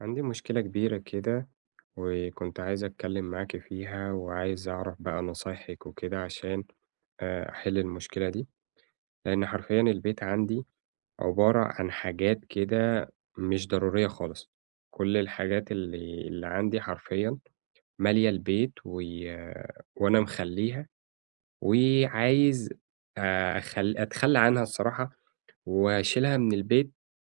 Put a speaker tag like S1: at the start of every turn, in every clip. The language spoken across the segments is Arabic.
S1: عندي مشكلة كبيرة كده، وكنت عايز أتكلم معاكِ فيها، وعايز أعرف بقى نصايحِك وكده عشان أحل المشكلة دي، لأن حرفيًا البيت عندي عبارة عن حاجات كده مش ضرورية خالص، كل الحاجات اللي عندي حرفيًا مالية البيت و آه، وأنا مخلّيها، وعايز أتخلى عنها الصراحة وأشيلها من البيت،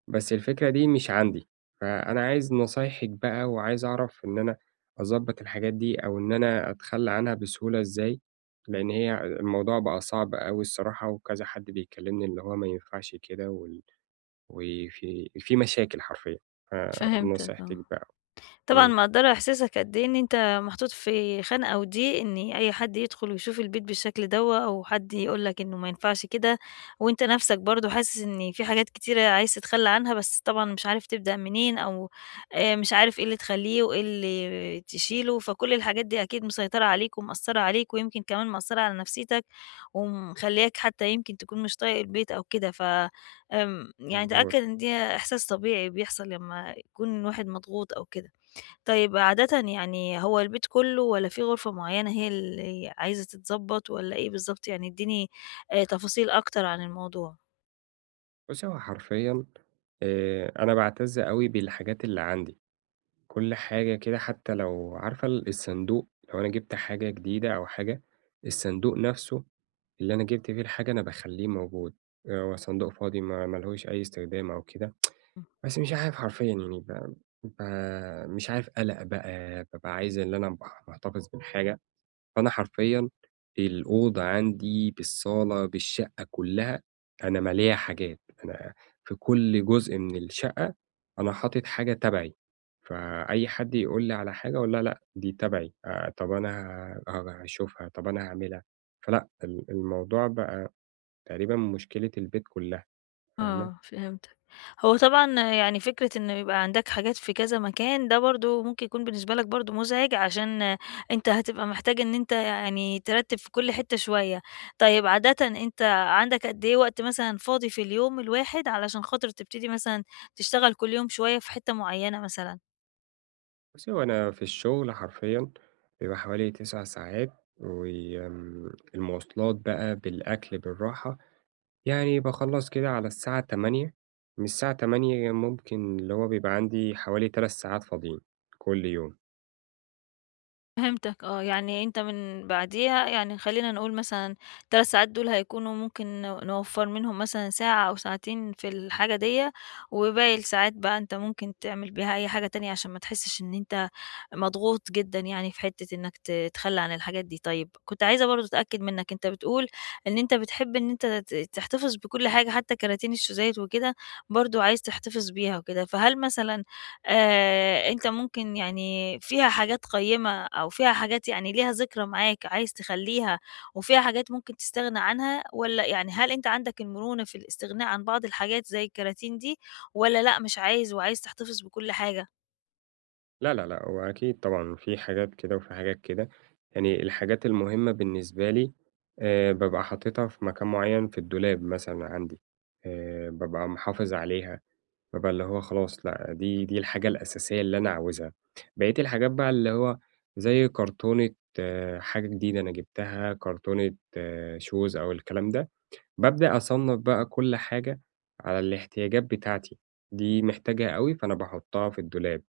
S1: بس الفكرة دي مش عندي، فأنا عايز نصايحِك بقى وعايز أعرف إن أنا أضبّط الحاجات دي أو إن أنا أتخلّى عنها بسهولة إزاي، لإن هي الموضوع بقى صعب أوي الصراحة وكذا حد بيكلّمني اللي هو ما ينفعش كده وفي مشاكل حرفيًا،
S2: فهمتك
S1: فنصيحتِك
S2: آه.
S1: بقى.
S2: طبعًا
S1: إمم،
S2: مقدّرة إحساسك قد إيه إن أنت محطوط في خانقة ودِيق، إن أي حد يدخل ويشوف البيت بالشكل دوّة، أو حد يقول لك إنه ما ينفعش كده، وأنت نَفْسك برضه حاسس إن في حاجات كتيرة عايز تتخلّى عنها، بس طبعًا مش عارف تبدأ منين، أو مش عارف إيه اللي تخلّيه وإيه اللي تشيله، فكل الحاجات دي أكيد مسيطرة عليك ومأثّرة عليك، ويمكن كمان مأثّرة على نَفْسيتك، ومخلّياك حتى يمكن تكون مش طايق البيت أو كده، ف آمم يعني
S1: مضبوط.
S2: تأكد إن ده إحساس طبيعي بيحصل لمّا يكون الواحد مضغوط أو كده. طيب عادةً يعني هو البيت كلّه والّا في غرفة معيّنة هي اللي عايزة تتضبّط والّا إيه بالضبط؟ يعني ادّيني تفاصيل أكتر عن الموضوع.
S1: بُصّي، هو حرفيًا أنا باعتَز أوي بالحاجات اللي عندي. كل حاجة كده حتى لو عارفة الصندوق، لو أنا جِبت حاجة جديدة أو حاجة، الصندوق نَفْسه اللي أنا جِبت فيه الحاجة أنا باخلّيه موجود، هو صندوق فاضي ما لهوش أي استخدام أو كده،
S2: إمم.
S1: بس مش عارف حرفيًا يعني ب ب مش عارف قَلَق بقى، بابقى عايز اللي أنا أبقى محتفظ بالحاجة. فأنا حرفيًا الأوضة عندي، بالصالة، بالشقة كلّها، أنا مالية حاجات، أنا في كل جزء من الشقة أنا حاطط حاجة تبعي، فأي حد يقول لي على حاجة أقول لها لأ، دي تبعي، طب أنا هاشوفها، طب أنا هاعملها، فلأ الموضوع بقى تقريبًا مشكلة البيت كلّها، فاهمة؟
S2: آه، فهمتك. هو طبعًا يعني فكرة إنه يبقى عندك حاجات في كذا مكان ده برضه ممكن يكون بالنسبة لك برضه مُزعِج عشان أنت هتبقى محتاج إن أنت يعني ترتّب في كل حتّة شوية. طيب عادةً أنت عندك قد إيه وقت مثلًا فاضي في اليوم الواحد علشان خاطر تبتدي مثلًا تشتغل كل يوم شوية في حتّة معيّنة مثلًا؟
S1: بُصّي، هو أنا في الشغل حرفيًا بيبقى حوالي 9 ساعات، وآمم المواصلات بقى، بالأكل، بالراحة، يعني باخلّص كده على الساعة 20:00، من الساعة 20:00 ممكن اللي هو بيبقى عندي حوالي 3 ساعات فاضيين كل يوم.
S2: فهمتك آه، يعني أنت من بعديها يعني خلّينا نقول مثلًا 3 ساعات دول هيكونوا ممكن نوفّر منهم مثلًا ساعة أو ساعتين في الحاجة ديّة، وباقي الساعات بقى أنت ممكن تعمل بيها أي حاجة تانية عشان ما تحسّش إن أنت مضغوط جدًا يعني في حتّة إنّك تتخلّى عن الحاجات دي. طيب كنت عايزة برضه أتأكد منّك، أنت بتقول إن أنت بتحب إن أنت تحتفظ بكل حاجة حتى كراتين الشوزات وكده برضه عايز تحتفظ بيها وكده، فهل مثلًا أنت ممكن يعني فيها حاجات قيّمة أو فيها حاجات يعني ليها ذكرى معاك عايز تخلّيها وفيها حاجات ممكن تستغنى عنها والّا يعني هل أنت عندك المرونة في الاستغناء عن بعض الحاجات زي الكراتين دي والّا لأ مش عايز وعايز تحتفظ بكل حاجة؟
S1: لا، لا، لأ، هو أكيد طبعًا في حاجات كده وفي حاجات كده، يعني الحاجات المهمة بالنسبة لي بابقى حاططها في مكان معيّن في الدولاب مثلًا عندي، بابقى محافظ عليها، بابقى اللي هو خلاص لأ، دي الحاجة الأساسية اللي أنا عاوزها. بقية الحاجات بقى اللي هو زي كرتونة، حاجة جديدة أنا جِبتها، كرتونة shoes أو الكلام ده، بابدأ أصنّف بقى كل حاجة على الاحتياجات بتاعتي، دي محتاجها أوي فأنا باحطها في الدولاب.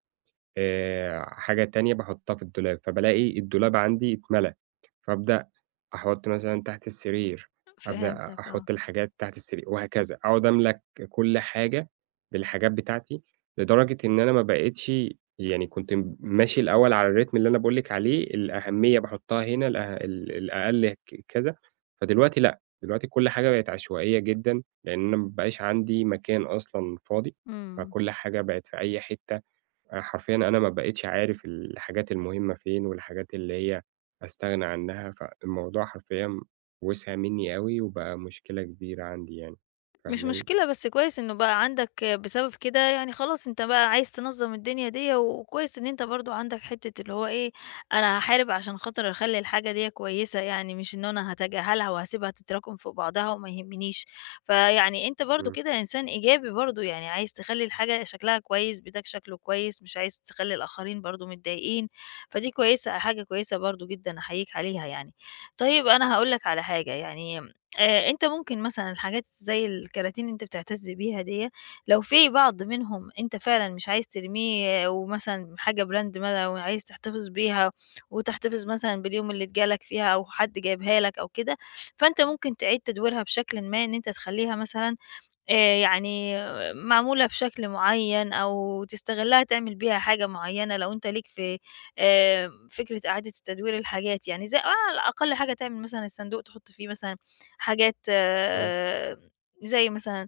S1: حاجة تانية باحُطّها في الدولاب، فبالاقي الدولاب عندي اتملى، فابدأ أحُط مثلًا تحت السرير، أبدأ
S2: فهمتك آه.
S1: أحُط الحاجات تحت السرير وهكذا، أقعد أملى كل حاجة بالحاجات بتاعتي، لدرجة إن أنا ما بقيتش، يعني كنت ماشي الأول على الريتم اللي أنا باقول لِك عليه، الأهمية باحُطّها هنا، الأه ال الأقل كذا، فدلوقتي لأ، دلوقتي كل حاجة بقت عشوائية جدًا، لإن أنا ما بقاش عندي مكان أصلًا فاضي،
S2: إمم.
S1: فكل حاجة بقت في أي حتة. أنا حرفيًا أنا ما بقيتش عارف الحاجات المهمة فين، والحاجات اللي هي أستغنى عنها، فالموضوع حرفيًا وسع منّي أوي، وبقى مشكلة كبيرة عندي يعني،
S2: مش
S1: فاهماني؟
S2: مشكلة، بس كويس إنه بقى عندك بسبب كده يعني خلاص أنت بقى عايز تنظّم الدنيا ديّة، وكويس إن أنت برضه عندك حتّة اللي هو إيه، أنا هاحارب عشان خاطر أخلّي الحاجة ديّة كويسة يعني، مش إن أنا هاتجاهلها وهاسيبها تتراكم في بعضها وما يهمنيش. فيعني أنت برضه
S1: إمم،
S2: كده إنسان إيجابي برضه، يعني عايز تخلّي الحاجة شكلها كويس، بيتك شكله كويس، مش عايز تخلّي الآخرين برضه متضايقين، فدي كويسة حاجة كويسة برضه جدًا أحييك عليها يعني. طيب أنا هاقول لك على حاجة، يعني، أنت ممكن مثلًا الحاجات زي الكراتين اللي أنت بتعتز بيها ديّة، لو في بعض منهم أنت فعلًا مش عايز ترميه آه، ومثلًا حاجة براند ما وعايز تحتفظ بيها، وتحتفظ مثلًا باليوم اللي اتجالك فيها أو حد جايبها لك أو كده، فأنت ممكن تعيد تدويرها بشكلٍ ما إن أنت تخلّيها مثلًا يعني معمولة بشكل معيّن أو تستغلّها تعمل بيها حاجة معيّنة لو أنت ليك في فكرة إعادة تدوير الحاجات يعني زي آه، أقل حاجة تعمل مثلًا الصندوق تحُط فيه مثلًا حاجات
S1: إمم،
S2: آه، زي مثلًا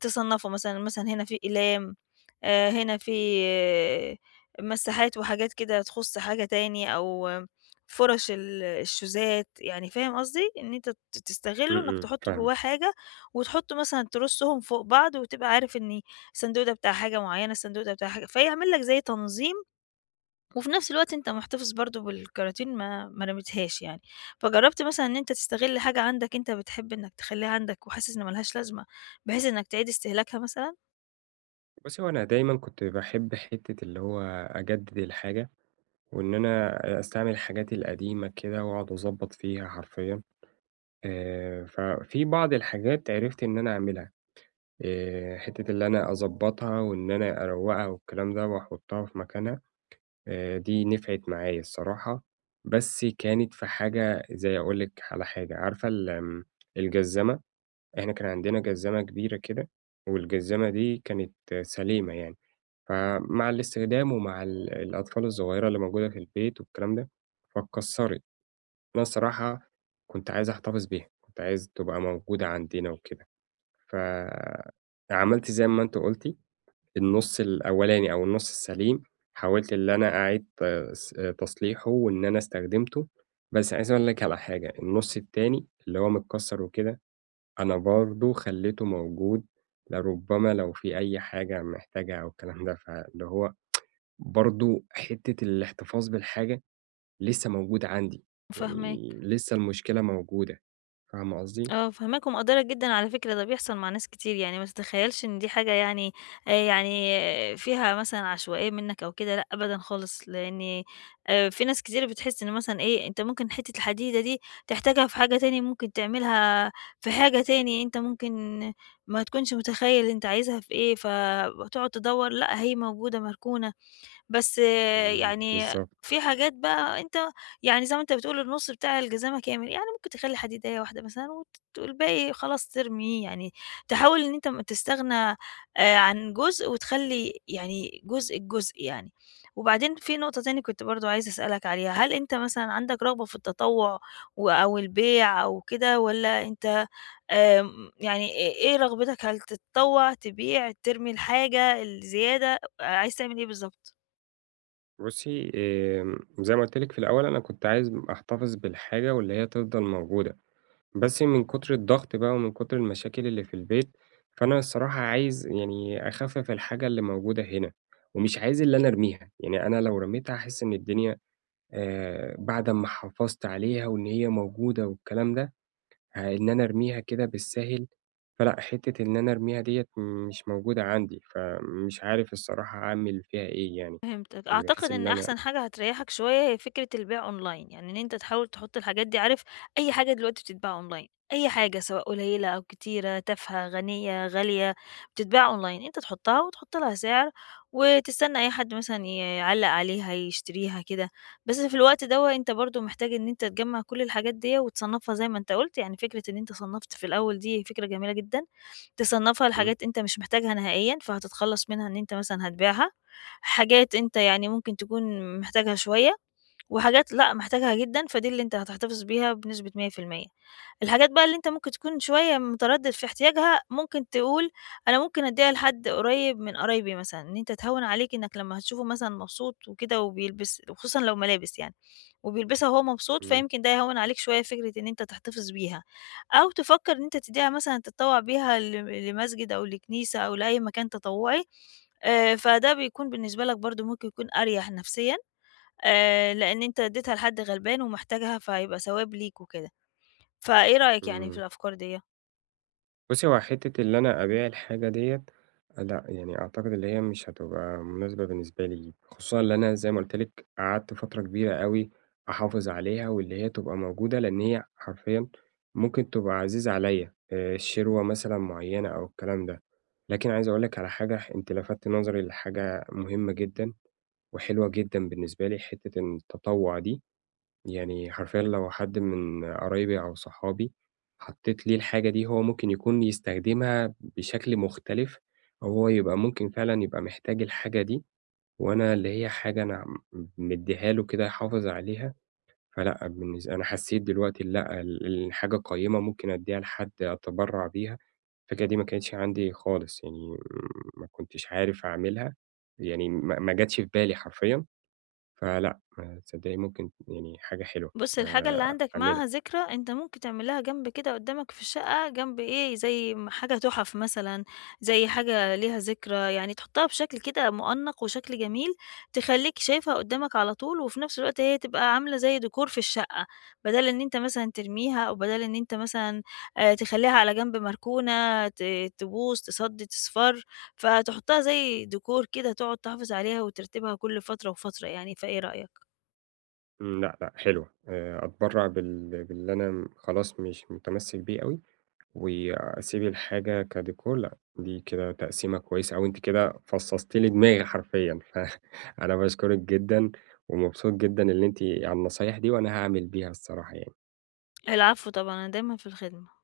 S2: تصنّفه مثلًا، مثلًا هنا في أقلام، هنا في آه، مساحات وحاجات كده تخُص حاجة تاني أو آه، فُرَش الشوزات، يعني فاهم قصدي؟ إن أنت ت
S1: إمم،
S2: تستغلّه إنّك
S1: إمم،
S2: تحُط
S1: فاهمِك.
S2: جوّاه حاجة وتحُط مثلًا ترُصّهم فوق بعض وتبقى عارف إن الصندوق ده بتاع حاجة معيّنة، الصندوق ده بتاع حاجة فيعمل لك زي تنظيم وفي نفس الوقت أنت محتفظ برضه بالكراتين ما رميتهاش يعني. فجرّبت مثلًا إن أنت تستغل حاجة عندك أنت بتحب إنّك تخلّيها عندك وحاسس إن ما لهاش لازمة، بحيث إنّك تعيد استهلاكها مثلًا؟
S1: بُصّي، هو أنا دايمًا كنت باحب حتّة اللي هو أجدد الحاجة، وإن أنا أستعمل الحاجات القديمة كده وأقعد أضبّط فيها حرفيًا، ففي بعض الحاجات عرفت إن أنا أعملها، حتّة اللي أنا أضبّطها وإن أنا أروّقها والكلام ده وأحطها في مكانها. دي نفعت معايا الصراحة، بس كانت في حاجة. زي أقول لِك على حاجة، عارفة ال آمم الجزّمة؟ إحنا كان عندنا جزّمة كبيرة كده، والجزّمة دي كانت سليمة يعني، فمع الاستخدام ومع الأطفال الصغيرة اللي موجودة في البيت والكلام ده، فاتكسّرت. أنا الصراحة كنت عايز أحتفظ بيها، كنت عايز تبقى موجودة عندنا وكده، ف عملت زي ما أنتِ قلتِ النُص الأولاني أو النُص السليم، حاولت اللي أنا أعيد ت س تصليحه وإن أنا استخدمته، بس عايز أقول لك على حاجة، النُص التاني اللي هو متكسّر وكده، أنا برضه خلّيته موجود لربما لو في أي حاجة محتاجها أو الكلام ده، فاللي هو برضه حتّة الاحتفاظ بالحاجة لسه موجودة عندي، يعني
S2: فاهماك.
S1: لسه المشكلة موجودة، فاهمة قصدي؟
S2: آه، فاهماك ومقدّرة جدًا على فكرة ده بيحصل مع ناس كتير، يعني ما تتخيّلش إن دي حاجة يعني، يعني آه فيها مثلًا عشوائية منّك أو كده، لأ أبدًا خالص، لإن، في ناس كتير بتحس إن مثلًا إيه، أنت ممكن حتّة الحديدة دي تحتاجها في حاجة تاني، ممكن تعملها في حاجة تاني أنت ممكن ما تكونش متخيّل أنت عايزها في إيه، فتقعد تدوّر لأ هي موجودة مركونة. بس آه،
S1: إمم،
S2: يعني
S1: بالضبط.
S2: في حاجات بقى أنت يعني زي ما أنت بتقول النُص بتاع الجزامة كامل، يعني ممكن تخلّي حديدية واحدة مثلًا والباقي خلاص ترميه، يعني تحاول إن أنت ما تستغنى عن جزء وتخلّي يعني جزء بجزء يعني. وبعدين في نقطة تاني كنت برضه عايزة أسألك عليها، هل أنت مثلًا عندك رغبة في التطوع أو البيع أو كده والّا أنت يعني إيه رغبتك هل تتطوع، تبيع، ترمي الحاجة الزيادة، عايز تعمل إيه بالضبط؟
S1: بُصّي، زي ما قُلت لِك في الأول أنا كنت عايز أحتفظ بالحاجة واللي هي تفضل موجودة، بس من كتر الضغط بقى ومن كتر المشاكل اللي في البيت، فأنا الصراحة عايز يعني أخفِّف الحاجة اللي موجودة هنا، ومش عايز اللي أنا أرميها، يعني أنا لو رميتها هاحس إن الدنيا، بعد أمّا حافظت عليها وإن هي موجودة والكلام ده، إن أنا أرميها كده بالساهل، فلأ، حتّة إن أنا أرميها ديّة مش موجودة عندي، فمش عارف الصراحة أعمل فيها إيه يعني،
S2: فهمتك. أعتقد
S1: بحيث
S2: إن
S1: اللي أنا.
S2: أحسن حاجة هتريّحك شوية هي فكرة البيع أونلاين، يعني إن أنت تحاول تحُط الحاجات دي عارف أي حاجة دلوقتي بتتباع أونلاين، أي حاجة سواء قليّلة أو كتيرة، تافهة، غنية، غالية، بتتباع أونلاين، أنت تحُطّها وتحُط لها سعر وتستنى أي حد مثلًا يعلّق عليها، يشتريها كده، بس في الوقت دوّة أنت برضه محتاج إن أنت تجمّع كل الحاجات ديّة وتصنّفها زي ما أنت قُلت، يعني فكرة إن أنت صنّفت في الأول دي فكرة جميلة جدًا. تصنّفها
S1: إمم،
S2: لحاجات أنت مش محتاجها نهائيًا، فهتتخلّص منها إن أنت مثلًا هتبيعها، حاجات أنت يعني ممكن تكون محتاجها شوية وحاجات لأ، محتاجها جدًا، فدي اللي أنت هتحتفظ بيها بنسبة 100%. الحاجات بقى اللي أنت ممكن تكون شوية متردد في احتياجها، ممكن تقول أنا ممكن أدّيها لحد قريب من قرايبي مثلًا، إن أنت تهوّن عليك إنك لمّا هتشوفه مثلًا مبسوط وكده وبيلبس وخصوصًا لو ملابس يعني، وبيلبسها وهو مبسوط،
S1: إمم.
S2: فيمكن ده يهوّن عليك شوية فكرة إن أنت تحتفظ بيها، أو تفكر إن أنت تدّيها مثلًا تتطوّع بيها لمسجد أو لكنيسة أو لأي مكان تطوعي، فده بيكون بالنسبة لك برضه ممكن يكون أريح نفسيًا. لإن أنت ادّيتها لحد غلبان ومحتاجها فهيبقى ثواب ليك وكده، فإيه رأيك يعني في
S1: إمم.
S2: الأفكار ديّة؟
S1: بُصّي، هو حتّة اللي أنا أبيع الحاجة ديّة لأ، يعني أعتقد اللي هي مش هتبقى مناسبة بالنسبة لي، خصوصًا اللي أنا زي ما قُلت لِك قعدت فترة كبيرة أوي أحافظ عليها واللي هي تبقى موجودة، لإن هي حرفيًا ممكن تبقى عزيزة عليّا، شِروَة مثلًا معيّنة أو الكلام ده. لكن عايز أقول لِك على حاجة، أنتِ لفتِ نظري لحاجة مهمة جدًا وحلوة جدًا بالنسبة لي، حتّة التطوُّع دي. يعني حرفيًا لو حد من قرايبي أو صحابي حطيت ليه الحاجة دي، هو ممكن يكون يستخدمها بشكل مختلف، أو هو يبقى ممكن فعلًا يبقى محتاج الحاجة دي، وأنا اللي هي حاجة أنا مدّيها له كده يحافظ عليها، فلأ أنا حسيت دلوقتي لأ الحاجة قيمة ممكن أدّيها لحد، أتبرّع بيها. الفكرة دي ما كانتش عندي خالص، يعني ما كنتش عارف أعملها، يعني ما جاتش في بالي حرفيًا. فلأ، ما تصدّقي ممكن يعني حاجة حلوة
S2: بُص، الحاجة اللي عندك معاها
S1: أعملها.
S2: ذكرى، أنت ممكن تعملها جنب كده قدامك في الشقة، جنب إيه، زي م حاجة تُحَف مثلًا، زي حاجة ليها ذكرى، يعني تحطها بشكل كده مؤنَّق وشكل جميل، تخلّيك شايفها قدامك على طول، وفي نفس الوقت هي تبقى عاملة زي ديكور في الشقة، بدل إن أنت مثلًا ترميها، أو بدل إن أنت مثلًا تخلّيها على جنب مركونة تبوظ، تصَدّي، تصفَر، فتحطها زي ديكور كده، تقعد تحافظ عليها وترتبها كل فترة وفترة يعني، فإيه رأيك؟
S1: إمم، لأ، لأ حلوة. أتبرّع باللي أنا خلاص مش متمسّك بيه أوي، وأسيب الحاجة كديكور، لأ، دي كده تقسيمة كويسة أوي، أنتِ كده فصّصتِ لي دماغي حرفيًا. فأنا باشكرِك جدًا، ومبسوط جدًا اللي أنتِ على النصايح دي، وأنا هاعمل بيها الصراحة يعني.
S2: العفو طبعًا، أنا دايمًا في الخدمة.